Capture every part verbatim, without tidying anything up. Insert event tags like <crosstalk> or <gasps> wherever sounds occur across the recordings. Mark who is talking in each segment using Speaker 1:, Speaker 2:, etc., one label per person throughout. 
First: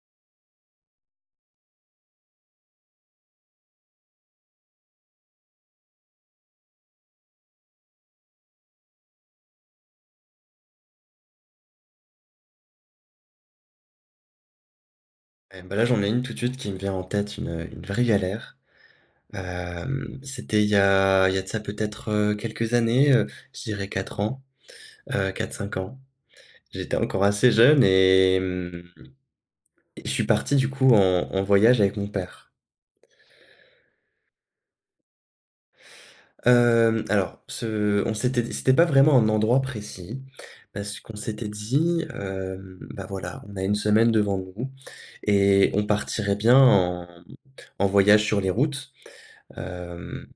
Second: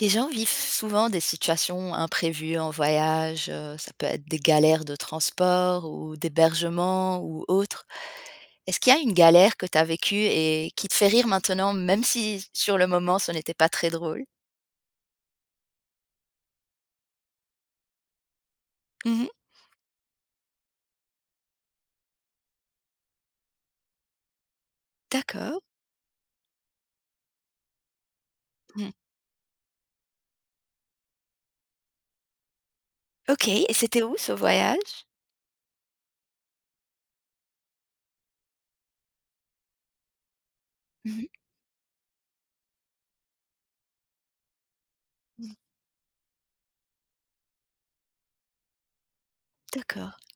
Speaker 1: Les gens vivent souvent des situations imprévues en voyage, heu, ça peut être des galères de transport ou d'hébergement ou autre. Est-ce qu'il y a une galère que tu as vécue et qui te fait rire maintenant, même si sur le moment ce n'était pas très drôle?
Speaker 2: Eh bah, là, j'en ai une tout de suite qui me vient en tête, une, une vraie galère.
Speaker 1: Mmh.
Speaker 2: Hem, c'était il y a il y a de ça peut-être, heu, quelques années, heu, je dirais quatre ans, heu,
Speaker 1: D'accord.
Speaker 2: quatre cinq ans. J'étais encore assez jeune et
Speaker 1: Mmh.
Speaker 2: mmh et je suis parti du coup en en voyage avec mon père.
Speaker 1: OK, et c'était où ce voyage?
Speaker 2: Hem, alors ce on s'était c'était pas vraiment un endroit précis parce
Speaker 1: Mmh
Speaker 2: qu'on
Speaker 1: mh.
Speaker 2: s'était dit, hem, bah, voilà, on a une semaine devant nous
Speaker 1: Mmh.
Speaker 2: et on partirait bien en en voyage sur les routes.
Speaker 1: D'accord.
Speaker 2: Hem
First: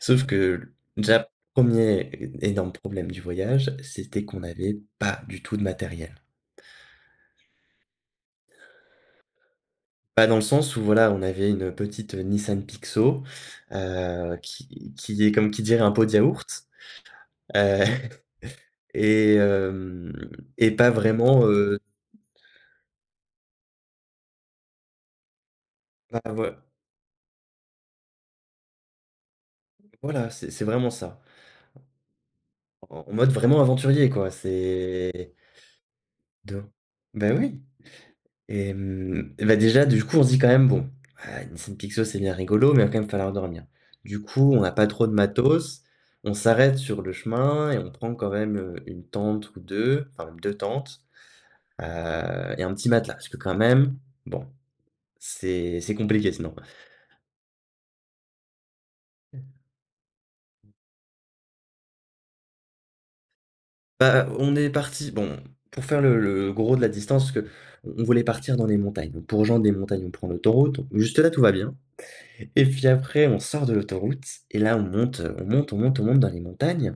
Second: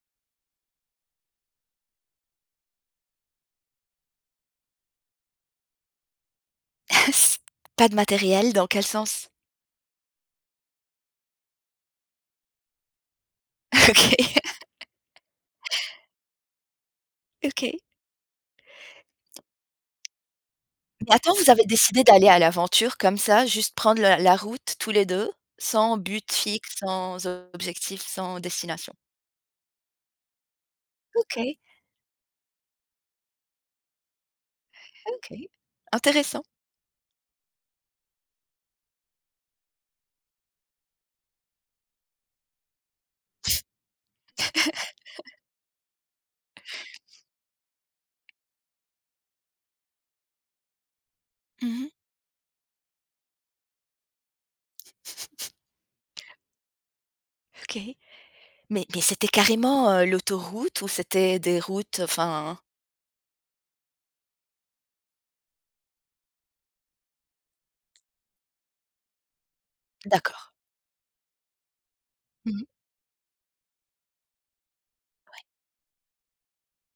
Speaker 2: Sauf que, déjà, premier énorme problème du voyage, c'était qu'on n'avait pas du tout de matériel.
Speaker 1: <laughs> Pas de matériel, dans quel sens?
Speaker 2: Pas dans le sens où, voilà, on avait une petite euh, Nissan Pixo,
Speaker 1: <laughs>
Speaker 2: heu,
Speaker 1: OK.
Speaker 2: qui qui est comme qui dirait un pot de yaourt,
Speaker 1: <laughs> OK.
Speaker 2: heu <laughs> et hem et pas
Speaker 1: Mais attends,
Speaker 2: vraiment,
Speaker 1: vous avez
Speaker 2: heu,
Speaker 1: décidé d'aller à l'aventure comme ça, juste prendre la la route tous les deux, sans but
Speaker 2: pas voi
Speaker 1: fixe, sans objectif, sans destination?
Speaker 2: voilà, c'est c'est vraiment ça.
Speaker 1: OK,
Speaker 2: En en mode vraiment aventurier, quoi, c'est
Speaker 1: OK. Intéressant.
Speaker 2: de bah, oui. Et hem, et bah, déjà, du coup, on se dit quand même : « Bon, ah, une Nissan Pixo, c'est bien rigolo, mais il va quand même falloir dormir ». Du coup, on n'a pas trop de matos, on s'arrête sur le chemin et on prend quand même, heu, une tente ou deux enfin même deux tentes,
Speaker 1: Mmh
Speaker 2: heu,
Speaker 1: mh.
Speaker 2: et un petit matelas parce que quand même, bon, c'est c'est compliqué sinon.
Speaker 1: OK. Mais mais c'était carrément, heu, l'autoroute ou c'était des routes, enfin
Speaker 2: Bah, on est parti bon, pour faire le le gros de la distance, parce on voulait partir dans les montagnes. Pour rejoindre les montagnes, on prend
Speaker 1: d'accord.
Speaker 2: l'autoroute, juste là, tout va bien.
Speaker 1: Mmh
Speaker 2: Et
Speaker 1: mh.
Speaker 2: puis après, on sort de l'autoroute et là, on monte, on monte, on monte, on monte dans les montagnes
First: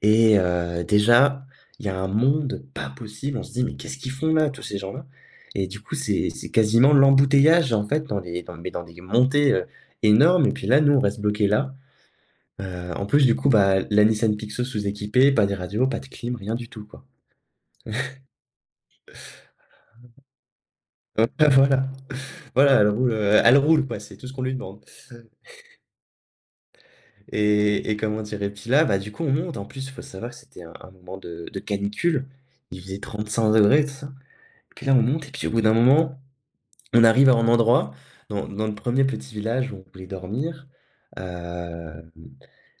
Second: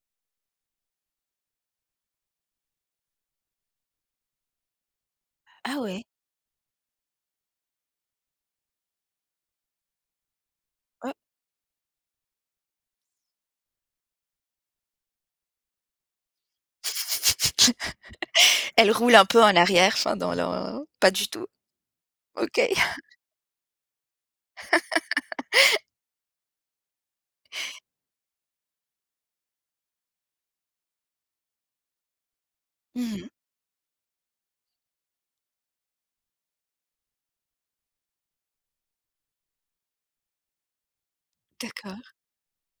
Speaker 2: et heu, déjà, il y a un monde pas possible. On se dit : « Mais qu'est-ce qu'ils font là, tous ces gens-là ? » Et
Speaker 1: Ah
Speaker 2: du coup,
Speaker 1: ouais.
Speaker 2: c'est c'est quasiment l'embouteillage, en fait, dans les dans mais dans des montées, heu, énormes, et puis là, nous, on
Speaker 1: Oh.
Speaker 2: reste bloqués là. Heu, en plus, du coup, bah, la Nissan Pixo sous-équipée, pas de radio, pas de clim, rien du tout, quoi.
Speaker 1: <laughs> Elle roule un peu en arrière, enfin dans le pas du
Speaker 2: <laughs>
Speaker 1: tout?
Speaker 2: Voilà,
Speaker 1: OK.
Speaker 2: voilà, elle roule, heu, elle roule, quoi, c'est tout ce qu'on lui demande. Et et comment dire? Et puis là, bah, du coup, on monte. En plus, il faut savoir que c'était un un moment de de canicule. Il faisait
Speaker 1: Mmh
Speaker 2: trente
Speaker 1: mh.
Speaker 2: cinq degrés tout ça. Puis là, on monte et puis au bout d'un moment, on arrive à un endroit, dans dans le premier petit village où on voulait dormir.
Speaker 1: D'accord.
Speaker 2: Hem,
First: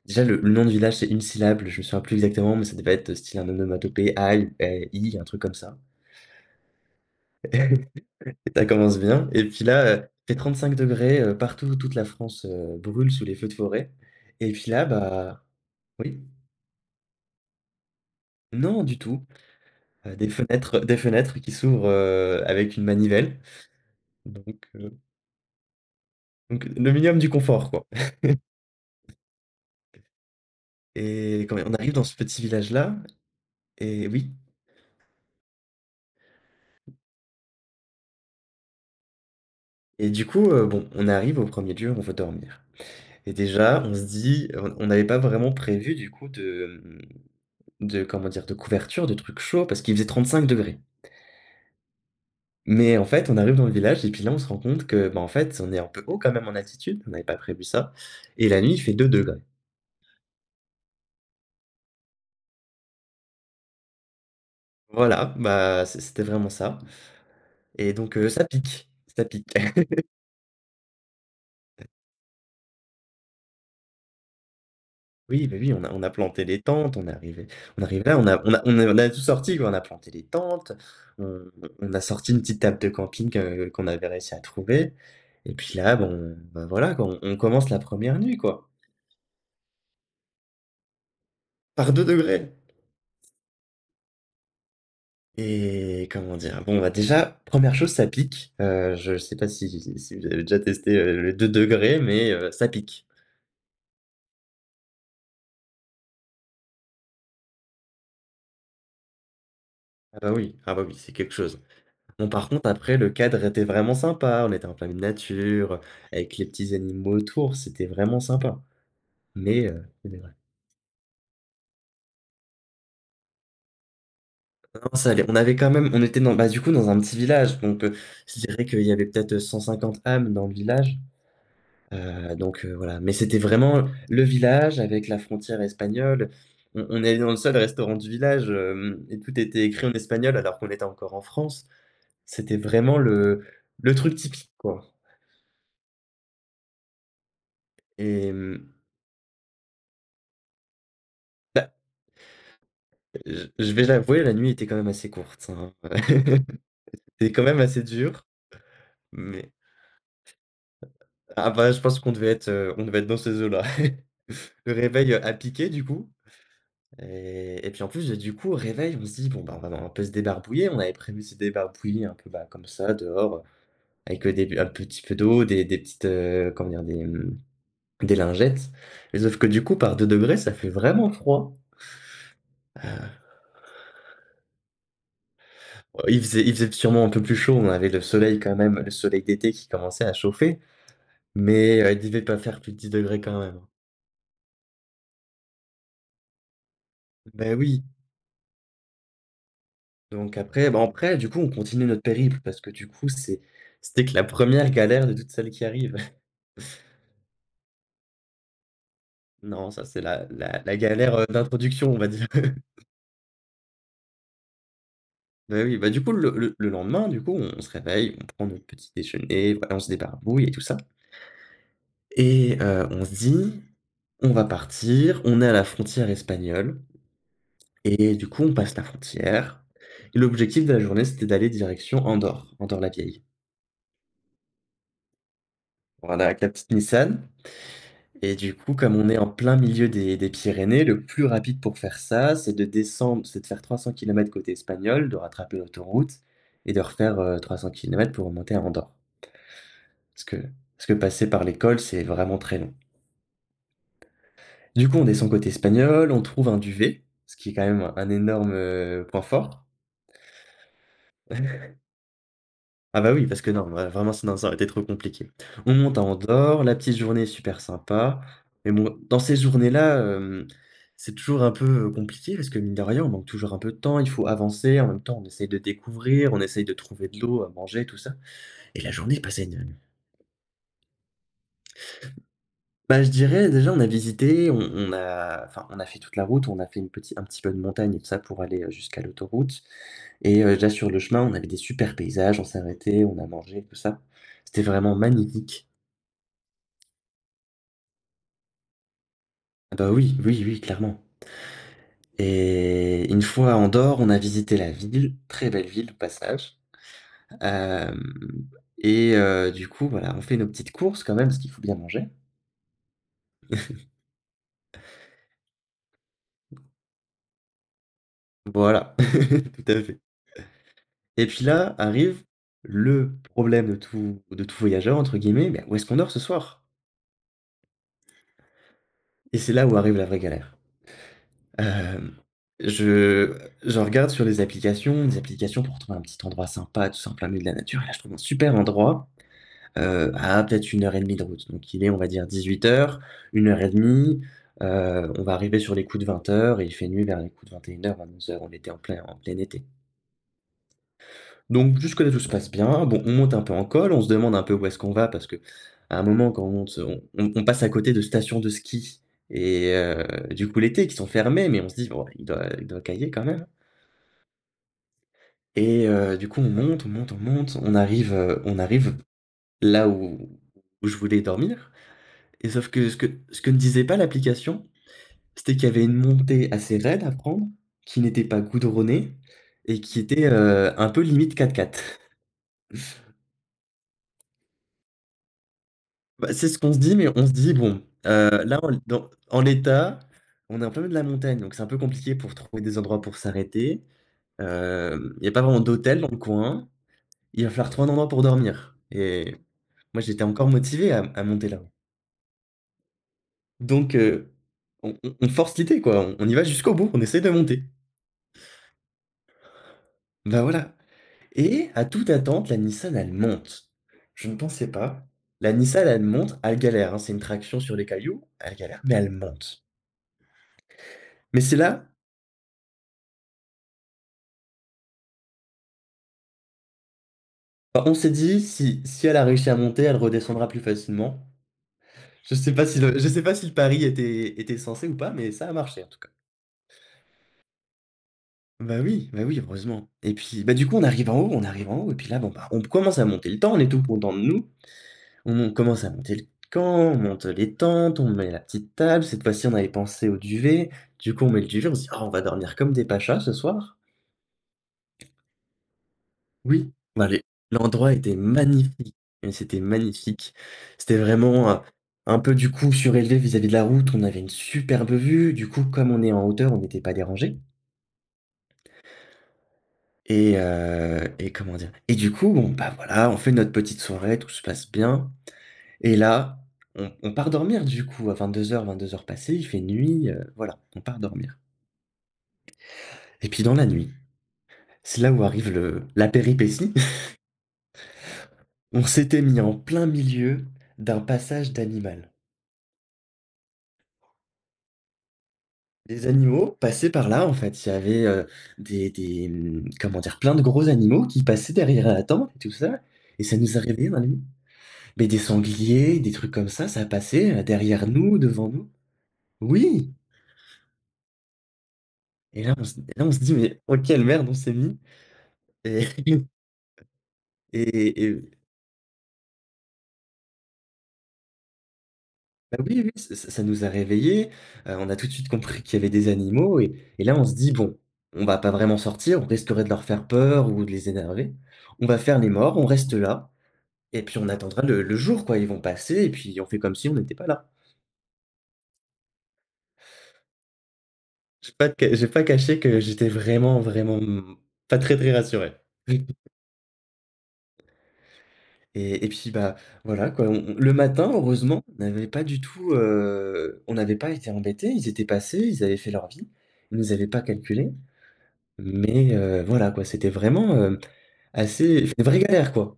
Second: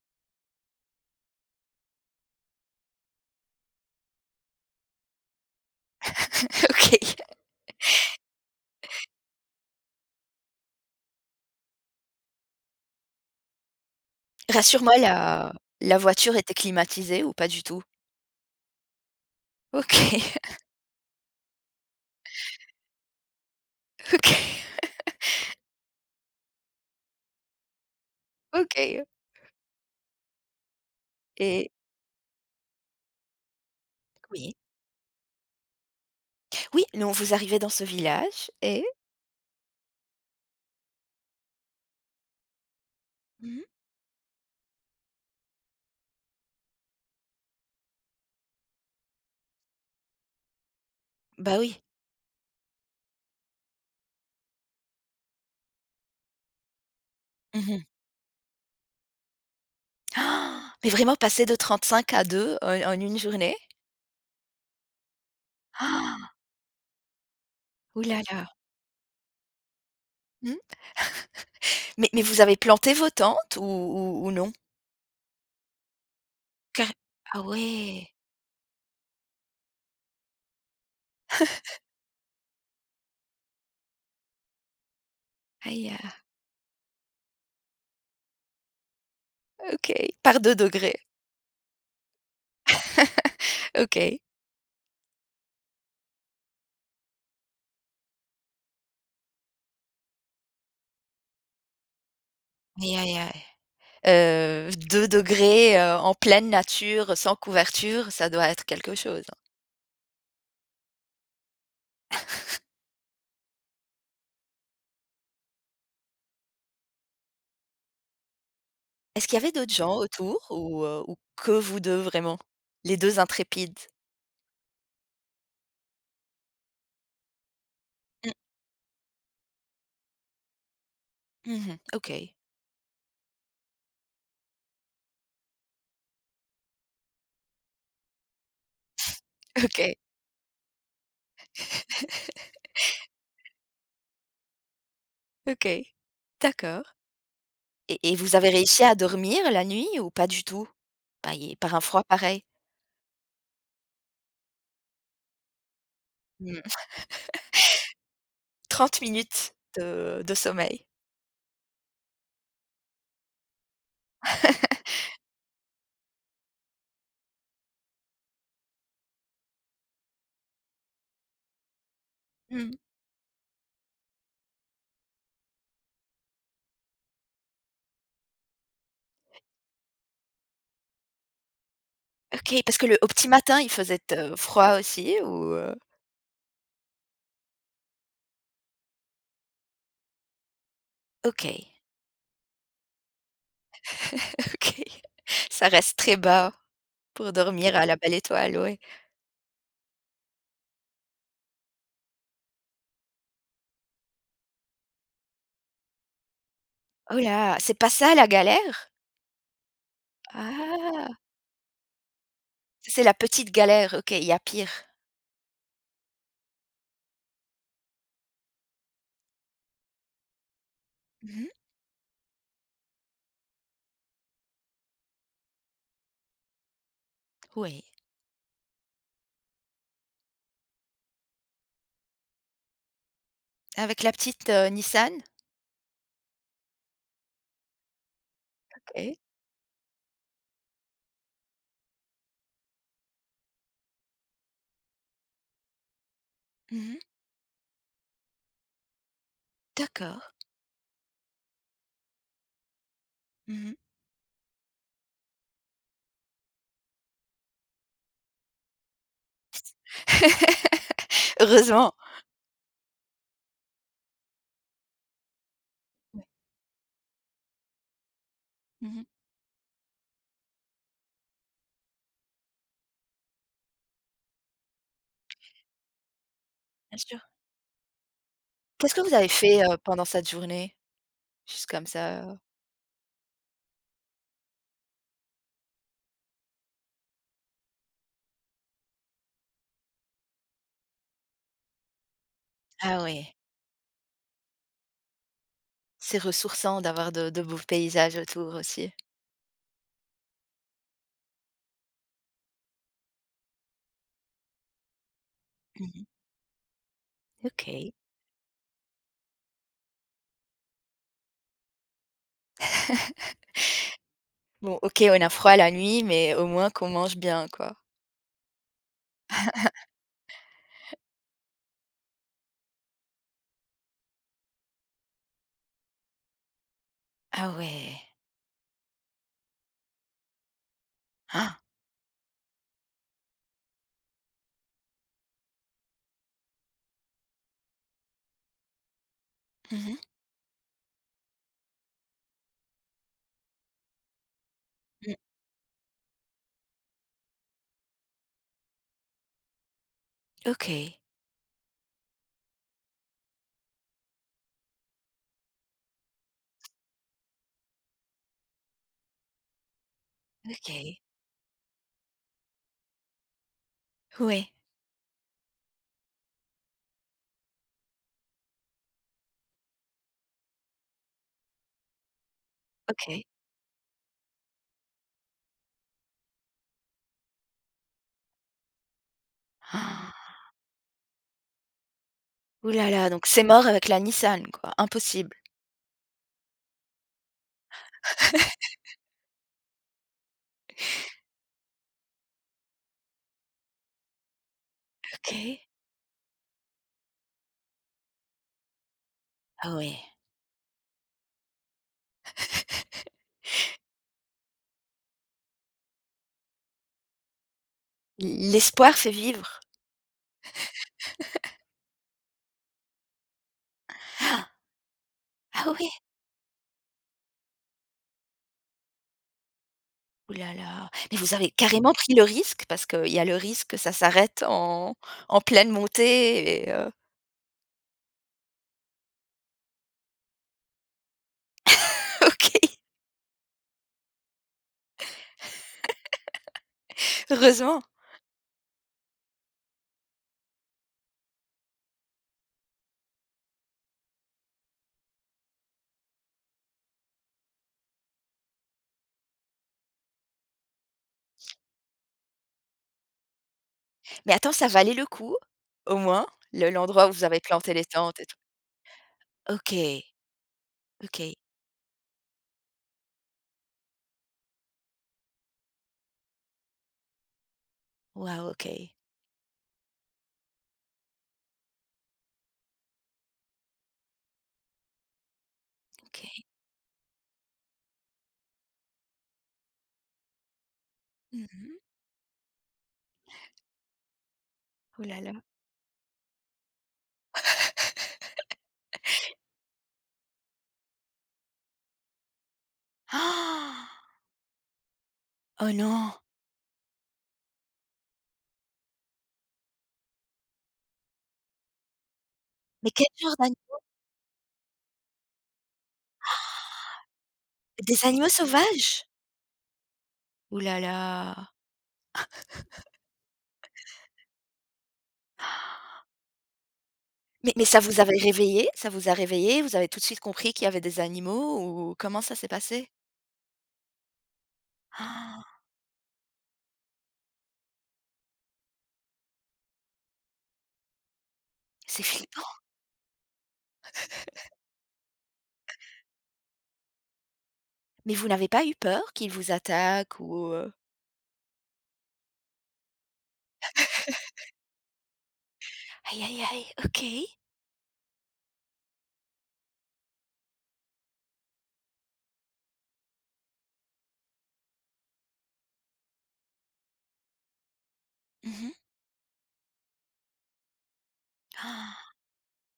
Speaker 2: Déjà le le nom du village, c'est une syllabe, je me souviens plus exactement, mais ça devait être style un onomatopée, aïe, eh, i, un truc comme ça.
Speaker 1: <laughs> OK.
Speaker 2: <laughs> Ça commence bien et puis là, heu, fait trente-cinq°, heu, partout, toute la France, heu, brûle sous les feux de forêt et puis là,
Speaker 1: Rassure-moi,
Speaker 2: bah.
Speaker 1: la la
Speaker 2: Oui?
Speaker 1: voiture était climatisée ou pas du tout?
Speaker 2: Non, du tout. Heu, des
Speaker 1: OK,
Speaker 2: fenêtres des fenêtres qui s'ouvrent, heu, avec une manivelle.
Speaker 1: <laughs> OK,
Speaker 2: Donc, heu, donc le minimum du confort, quoi.
Speaker 1: OK.
Speaker 2: Et quand
Speaker 1: Et
Speaker 2: on arrive dans ce petit village-là, et oui,
Speaker 1: oui. Oui, non, vous arrivez dans ce village et
Speaker 2: et du coup, heu, bon, on arrive au premier lieu, on veut dormir et
Speaker 1: mmh
Speaker 2: déjà on se dit on on n'avait pas vraiment prévu du coup de, mmh, de comment dire? De couverture, de trucs chauds parce qu'il faisait trente-cinq degrés.
Speaker 1: bah, oui.
Speaker 2: Mais en fait, on arrive dans le village et puis là, on se rend compte que, bah, en fait, on est un peu haut quand même en altitude, on n'avait pas prévu
Speaker 1: Mmh mh.
Speaker 2: ça et la nuit, il fait deux degrés.
Speaker 1: Mais vraiment passer de trente-cinq à deux en en une journée?
Speaker 2: Voilà, bah, c c'était
Speaker 1: Ah,
Speaker 2: vraiment ça. Et
Speaker 1: ouh
Speaker 2: donc
Speaker 1: là
Speaker 2: heu, ça
Speaker 1: là.
Speaker 2: pique, ça pique. <laughs>
Speaker 1: Mmh. Mais mais vous avez planté vos tentes ou ou ou non?
Speaker 2: Oui, bah, oui, on a on a planté les
Speaker 1: Car
Speaker 2: tentes, on est
Speaker 1: ah
Speaker 2: arrivés on arrive
Speaker 1: ouais.
Speaker 2: là, on a on a on a on a tout sorti quoi, on a planté les tentes, on on a sorti une petite table de camping, heu, qu'on avait réussi à trouver et puis
Speaker 1: Aïe,
Speaker 2: là,
Speaker 1: ah,
Speaker 2: bon, bah, voilà quoi, on on commence la première nuit quoi,
Speaker 1: OK. Par deux degrés.
Speaker 2: par deux degrés.
Speaker 1: OK.
Speaker 2: Et comment dire? Bon, bah, déjà première chose, ça pique, heu, je sais pas si si vous avez déjà testé, heu, le deux degrés, mais heu, ça
Speaker 1: Aïe,
Speaker 2: pique.
Speaker 1: aïe, aïe. Heu, deux degrés°, heu, en pleine nature, sans couverture, ça doit être quelque chose, hein.
Speaker 2: Ah bah, oui, ah bah, oui, c'est quelque chose. Bon, par contre, après, le cadre était vraiment sympa. On était en plein milieu de nature, avec les petits animaux autour. C'était vraiment sympa.
Speaker 1: Est-ce qu'il y avait
Speaker 2: Mais,
Speaker 1: d'autres
Speaker 2: euh,
Speaker 1: gens
Speaker 2: mais ouais.
Speaker 1: autour ou heu, ou que vous deux vraiment? Les deux intrépides?
Speaker 2: Non, ça allait. On avait quand même, on était dans, bah, du coup, dans un petit village. Donc, euh, je dirais qu'il y avait peut-être cent cinquante âmes dans le village.
Speaker 1: Mmh. OK.
Speaker 2: Euh, donc, euh, voilà. Mais c'était vraiment le village avec la frontière espagnole. On, on est allé dans le seul restaurant du village, euh, et tout était écrit en
Speaker 1: OK.
Speaker 2: espagnol alors qu'on était encore en France. C'était vraiment le, le truc typique, quoi.
Speaker 1: OK. D'accord, et et
Speaker 2: Et,
Speaker 1: vous avez
Speaker 2: euh,
Speaker 1: réussi à dormir la nuit ou pas du tout? Par
Speaker 2: bah,
Speaker 1: par un froid pareil?
Speaker 2: Je je vais l'avouer, la nuit était quand même assez courte, hein. <laughs>
Speaker 1: Mmh.
Speaker 2: C'était quand même assez dur,
Speaker 1: trente
Speaker 2: mais
Speaker 1: minutes de de sommeil.
Speaker 2: ah bah, je pense qu'on devait être, heu, on devait être dans ces eaux-là. <laughs> Le réveil, heu, a piqué du coup et et puis en plus, du coup, au réveil, on se dit : « Bon, bah, on va un peu se débarbouiller ». On avait prévu de se débarbouiller un peu, bah, comme
Speaker 1: Mmh.
Speaker 2: ça dehors, avec, heu, des un petit peu d'eau, des des petites, heu, comment dire? Des, mmh, des lingettes. Mais sauf que du coup, par deux degrés, ça fait vraiment froid.
Speaker 1: OK, parce que le au
Speaker 2: Heu,
Speaker 1: petit matin, il faisait, heu, froid aussi ou, heu?
Speaker 2: il faisait il faisait sûrement un peu plus chaud, on avait le soleil quand même, le soleil d'été qui commençait à chauffer.
Speaker 1: OK.
Speaker 2: Mais heu, il devait pas faire plus de dix degrés quand même.
Speaker 1: <laughs> OK. Ça reste très bas pour
Speaker 2: Ben
Speaker 1: dormir
Speaker 2: oui,
Speaker 1: à la belle étoile, ouais.
Speaker 2: donc après ben après du coup on continue notre périple parce que du coup c'est c'était que la première galère de toutes celles qui arrivent. <laughs>
Speaker 1: Oh là! C'est pas ça la galère?
Speaker 2: Non, ça c'est la la la galère,
Speaker 1: Ah!
Speaker 2: heu, d'introduction, on va dire. <laughs>
Speaker 1: C'est la petite galère, OK, il y a pire.
Speaker 2: Ben oui, bah du coup le le le lendemain du coup on se réveille, on prend notre petit déjeuner, voilà, on se débarbouille et tout ça
Speaker 1: Mmh.
Speaker 2: et heu, on se dit : « On va partir », on est à la frontière espagnole
Speaker 1: Oui.
Speaker 2: et du coup on passe la frontière et l'objectif de la journée c'était d'aller direction Andorre, Andorre la Vieille.
Speaker 1: Avec la petite, heu, Nissan?
Speaker 2: Voilà, avec la petite Nissan. Et du coup, comme on
Speaker 1: OK.
Speaker 2: est en plein milieu des, des Pyrénées, le plus rapide pour faire ça, c'est de descendre, c'est de faire trois cents kilomètres côté espagnol, de rattraper l'autoroute et de
Speaker 1: Mmh.
Speaker 2: refaire euh, trois cents kilomètres pour remonter à Andorre.
Speaker 1: D'accord.
Speaker 2: Parce que, parce que passer par l'école, c'est vraiment très long.
Speaker 1: Mmh. <laughs>
Speaker 2: Du coup, on descend côté espagnol, on trouve un duvet, ce qui est quand même un énorme euh, point fort. <laughs>
Speaker 1: Heureusement.
Speaker 2: Ah bah oui, parce que non, vra vraiment sinon ça aurait été trop compliqué. On monte à Andorre, la petite journée est super sympa, mais bon,
Speaker 1: Mmh.
Speaker 2: dans ces journées-là, hem, c'est toujours un peu, heu, compliqué parce que mine de rien, on manque toujours un peu de temps, il faut avancer, en même temps on essaye de découvrir, on essaye de
Speaker 1: Bien
Speaker 2: trouver de
Speaker 1: sûr.
Speaker 2: l'eau à manger, tout ça et la
Speaker 1: Qu'est-ce que vous
Speaker 2: journée est
Speaker 1: avez
Speaker 2: passée
Speaker 1: fait,
Speaker 2: une
Speaker 1: heu, pendant cette journée? Juste comme ça, heu
Speaker 2: bah, je dirais déjà on a visité, on on a enfin on a fait toute la route, on a fait une petit un petit peu de montagne et tout ça pour aller, heu, jusqu'à l'autoroute et heu, déjà sur le chemin, on avait des super paysages, on s'est
Speaker 1: Ah
Speaker 2: arrêté, on a
Speaker 1: ouais.
Speaker 2: mangé, tout ça. C'était vraiment magnifique.
Speaker 1: C'est ressourçant d'avoir de de beaux paysages autour aussi.
Speaker 2: Ah bah oui, oui, oui, clairement. Et une fois à Andorre, on a visité la ville, très belle ville au
Speaker 1: Mmh.
Speaker 2: passage. Euh,
Speaker 1: OK.
Speaker 2: et euh, du coup, voilà, on fait nos petites courses quand même, parce qu'il faut bien manger.
Speaker 1: Bon, OK, on a froid la nuit, mais au moins qu'on mange bien, quoi.
Speaker 2: Voilà, <laughs> tout à fait. Et puis là arrive le problème de tout, de tout voyageur, entre guillemets, ben, où est-ce qu'on dort ce soir?
Speaker 1: Ah ouais.
Speaker 2: Et c'est là où arrive la vraie galère.
Speaker 1: Ah!
Speaker 2: Euh, je, je regarde sur les applications, des applications pour trouver un petit endroit sympa, tout ça en plein milieu de la nature, et là je trouve un super endroit.
Speaker 1: Mmh mh.
Speaker 2: Heu, à peut-être une heure et demie de route. Donc il est, on va dire dix-huit heures, une heure et demie, deux
Speaker 1: Mmh.
Speaker 2: on va arriver sur les coups de vingt heures et il fait nuit vers les coups de 2100 heures. On était en plein en plein été.
Speaker 1: OK.
Speaker 2: Donc jusque-là, tout se passe bien. Bon, on monte un peu en col, on se demande un peu où est-ce qu'on va parce que à un moment quand on monte, on on on passe à côté de stations de ski et heu, du coup l'été qui
Speaker 1: OK.
Speaker 2: sont fermées, mais on se dit : « Bon, il doit il doit cailler quand même »
Speaker 1: Ouais.
Speaker 2: et heu, du coup on monte, on monte, on monte, on arrive, heu, on arrive là où où je voulais dormir. Et sauf que ce que
Speaker 1: OK.
Speaker 2: ce que ne disait pas l'application, c'était qu'il y avait une montée assez raide à prendre, qui n'était pas goudronnée et qui était,
Speaker 1: Ah.
Speaker 2: heu, un peu limite quatre quatre.
Speaker 1: Ouh là là, donc c'est mort avec la Nissan, quoi, impossible.
Speaker 2: Bah, c'est ce qu'on se dit, mais on se dit : « Bon, heu, là on dans en l'état, on est en plein milieu de la montagne, donc c'est un peu compliqué pour trouver des endroits pour s'arrêter. Hem, il y a pas vraiment
Speaker 1: OK.
Speaker 2: d'hôtel dans le coin. Il va falloir trouver un endroit pour dormir » et
Speaker 1: Ah ouais.
Speaker 2: moi j'étais encore motivé à à monter là. Donc heu, on on on force l'idée quoi, on on y va jusqu'au bout, on essaie de monter.
Speaker 1: L l'espoir fait vivre.
Speaker 2: Ben voilà. Et à toute attente, la Nissan, elle monte. Je ne pensais pas. La
Speaker 1: Ah
Speaker 2: Nissan,
Speaker 1: ouais!
Speaker 2: elle monte, elle galère, hein, c'est une traction sur les cailloux, elle galère, mais elle monte.
Speaker 1: Ouh là là, mais vous
Speaker 2: Mais
Speaker 1: avez
Speaker 2: c'est là,
Speaker 1: carrément pris le risque? Parce qu'il y a le risque que ça s'arrête en en pleine montée et heu,
Speaker 2: bah, on s'est dit, si, si elle a réussi à monter, elle redescendra plus facilement.
Speaker 1: <laughs>
Speaker 2: Je sais pas
Speaker 1: OK,
Speaker 2: si le, je sais pas si le pari était, était censé ou pas, mais ça a marché en tout cas.
Speaker 1: heureusement.
Speaker 2: Bah oui, bah oui, heureusement. Et puis, bah du coup, on arrive en haut, on arrive en haut, et puis là, bon, bah, on commence à monter le temps, on est tout content de nous. On on commence à monter le camp, on monte les tentes, on met la petite table. Cette fois-ci, on avait pensé au duvet. Du coup, on met le duvet, on se dit : « Ah, on va dormir comme des pachas ce soir. »
Speaker 1: Mais attends, ça valait le coup, au moins, le
Speaker 2: Oui, bah,
Speaker 1: l'endroit où
Speaker 2: les
Speaker 1: vous avez planté les
Speaker 2: l'endroit était
Speaker 1: tentes et tout?
Speaker 2: magnifique, mais c'était
Speaker 1: OK,
Speaker 2: magnifique. C'était
Speaker 1: OK.
Speaker 2: vraiment, heu, un peu du coup surélevé vis-à-vis de la route. On avait une superbe vue. Du coup, comme on est en hauteur, on n'était pas dérangé.
Speaker 1: Waouh, OK.
Speaker 2: Et heu et comment dire? Et du coup, bon, bah, voilà, on fait notre petite soirée, tout se passe bien. Et là,
Speaker 1: OK.
Speaker 2: on on part dormir du coup à vingt-deux heures-vingt-deux heures passées, il fait nuit, heu, voilà, on part dormir.
Speaker 1: Mmh mh.
Speaker 2: Et puis dans la nuit, c'est
Speaker 1: Oh
Speaker 2: là
Speaker 1: là
Speaker 2: où
Speaker 1: là.
Speaker 2: arrive le la péripétie. <laughs> On s'était mis en plein milieu d'un passage d'animal.
Speaker 1: <gasps> Ah, oh
Speaker 2: Les
Speaker 1: non!
Speaker 2: animaux passaient par là en fait, il y avait, heu, des des, mmh, comment dire? Plein de gros animaux qui passaient derrière la tente et tout ça
Speaker 1: Mais quel
Speaker 2: et ça
Speaker 1: genre d'ani
Speaker 2: nous a réveillés dans la nuit. Mais des sangliers, des trucs comme ça, ça passait, heu, derrière
Speaker 1: des
Speaker 2: nous,
Speaker 1: animaux
Speaker 2: devant nous.
Speaker 1: sauvages?
Speaker 2: Oui!
Speaker 1: Ouh là là.
Speaker 2: Et là on se et là on se dit : « Mais oh quelle merde on s'est mis » et <laughs>
Speaker 1: Mais mais ça vous
Speaker 2: Et
Speaker 1: avait
Speaker 2: et
Speaker 1: réveillé? Ça vous a réveillé? Vous avez tout de suite compris qu'il y avait des animaux ou comment ça s'est
Speaker 2: bah, oui,
Speaker 1: passé?
Speaker 2: oui, ça ça ça nous a réveillés, heu, on a
Speaker 1: <gasps>
Speaker 2: tout de suite
Speaker 1: Ah,
Speaker 2: compris qu'il y avait des animaux et et là on se dit : « Bon, on va pas vraiment sortir, on risquerait de leur faire peur ou de les énerver. On va
Speaker 1: c'est
Speaker 2: faire les
Speaker 1: flip
Speaker 2: morts, on reste là et puis on attendra le le jour quoi, ils vont passer et puis on fait comme si on n'était pas là ».
Speaker 1: mais vous n'avez pas eu peur qu'il vous attaque ou, heu?
Speaker 2: J'ai pas de ca j'ai pas caché que j'étais vraiment, vraiment, mmh, pas très, très rassuré. <laughs>
Speaker 1: Aïe, aïe, aïe, OK.
Speaker 2: Et et puis, bah, voilà quoi, on on le matin heureusement, on n'avait pas du tout, heu, on n'avait pas été embêtés, ils étaient passés, ils avaient fait leur vie, ils nous avaient pas calculés.
Speaker 1: Mmh mh.
Speaker 2: Mais heu, voilà quoi, c'était vraiment, heu, assez une vraie galère quoi.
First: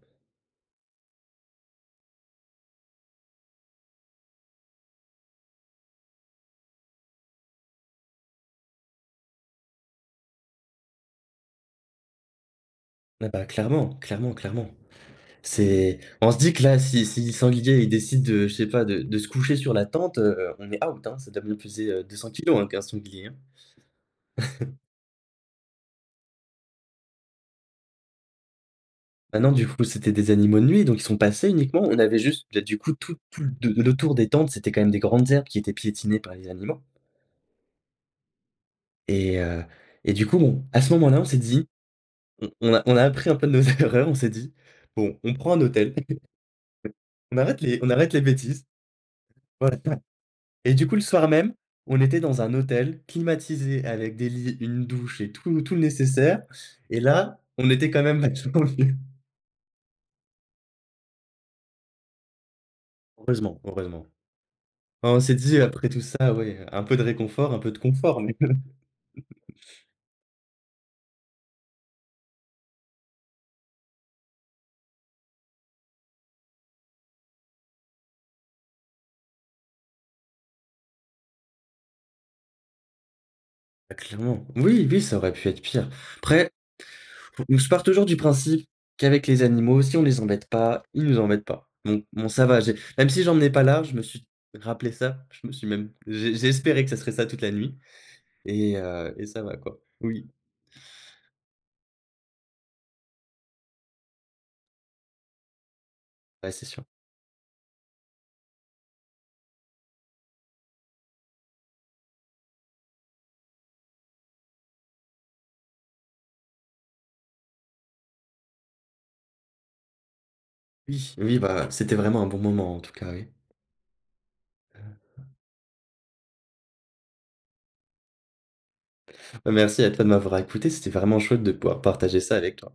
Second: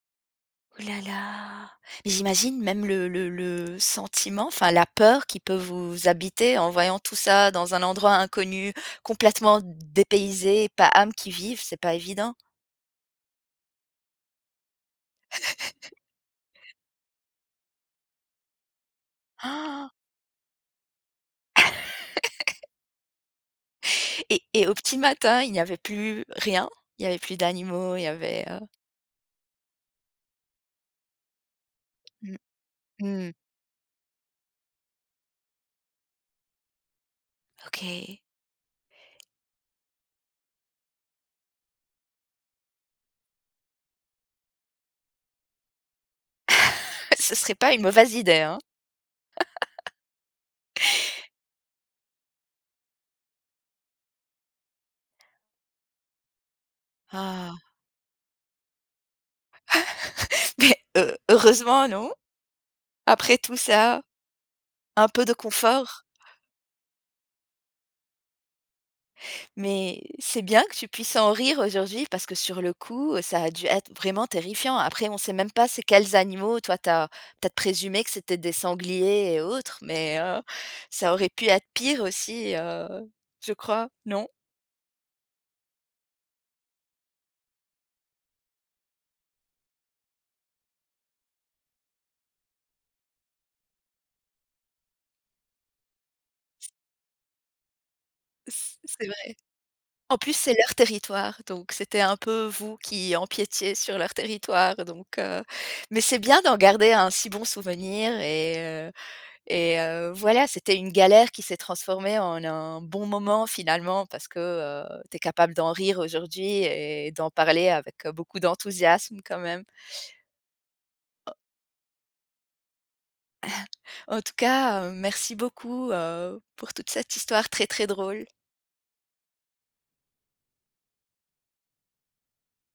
Speaker 1: Oh là là! Mais j'imagine même le le le sentiment, enfin la peur qui peut vous habiter en voyant tout ça dans un endroit inconnu, complètement dépaysé, pas âme qui vive, c'est pas évident.
Speaker 2: Ah bah, clairement, clairement, clairement. C'est on se dit que là, si si Sanglier, il décide de, je sais pas, de de se coucher sur la
Speaker 1: Han!
Speaker 2: tente, heu, on est out, hein. Ça doit bien peser, heu, deux cents kilos hein, qu'un sanglier, hein.
Speaker 1: Et et au petit matin, il n'y avait plus rien? Il y avait plus d'animaux, il y avait, heu
Speaker 2: Maintenant, du coup, c'était des animaux de nuit, donc ils sont passés uniquement. On avait juste, bah, du coup, tout
Speaker 1: Mmh mh.
Speaker 2: tout le- de le tour des tentes, c'était quand même des grandes herbes qui étaient piétinées par les animaux
Speaker 1: OK.
Speaker 2: et heu et du coup, bon, à ce moment-là, on s'est dit, on on a on a appris un peu de nos <laughs> erreurs, on s'est dit : « Bon, on prend un hôtel ».
Speaker 1: <laughs> Ce
Speaker 2: On
Speaker 1: serait
Speaker 2: arrête
Speaker 1: pas
Speaker 2: les
Speaker 1: une
Speaker 2: on arrête
Speaker 1: mauvaise
Speaker 2: les
Speaker 1: idée, hein?
Speaker 2: bêtises, voilà et du coup, le soir même, on était dans un hôtel climatisé avec des lits, une douche et tout tout le nécessaire et là,
Speaker 1: Ah!
Speaker 2: on était quand même vachement <laughs> mieux.
Speaker 1: Mais heu, heureusement, non? Après tout
Speaker 2: Heureusement,
Speaker 1: ça
Speaker 2: heureusement.
Speaker 1: un
Speaker 2: On
Speaker 1: peu de
Speaker 2: s'est dit après tout
Speaker 1: confort,
Speaker 2: ça, ouais, un peu de réconfort, un peu de confort, mais <laughs>
Speaker 1: mais c'est bien que tu puisses en rire aujourd'hui parce que sur le coup, ça a dû être vraiment terrifiant. Après, on sait même pas c'est quels animaux. Toi, tu as peut-être présumé que c'était des sangliers et autres, mais heu, ça aurait pu être pire aussi, heu, je crois,
Speaker 2: bah,
Speaker 1: non?
Speaker 2: clairement. Oui, oui, ça aurait pu être pire. Après, faut- je pars toujours du principe qu'avec les animaux, si on les embête pas, ils nous embêtent pas. Bon bon ça va, j'ai même si j'en j'emmenais pas large, je me suis rappelé ça, je me suis même j'ai j'ai espéré que ça serait ça toute la nuit. Et
Speaker 1: C c'est
Speaker 2: heu et
Speaker 1: vrai.
Speaker 2: ça va quoi.
Speaker 1: En
Speaker 2: Oui,
Speaker 1: plus, c'est leur territoire, donc c'était un peu vous qui empiétiez sur leur territoire, donc heu, mais c'est bien
Speaker 2: bah,
Speaker 1: d'en
Speaker 2: c'est sûr.
Speaker 1: garder un si bon souvenir et heu Et heu, voilà, c'était une galère qui s'est transformée en un bon moment finalement parce que, heu, tu es capable d'en rire aujourd'hui et d'en parler avec, heu, beaucoup d'enthousiasme quand même.
Speaker 2: Oui, oui, bah, c'était vraiment un bon moment en tout cas, oui.
Speaker 1: En tout cas, heu, merci beaucoup, heu, pour toute cette histoire très, très drôle.
Speaker 2: Bah, merci à toi de m'avoir écouté, c'était vraiment chouette de pouvoir partager ça avec toi.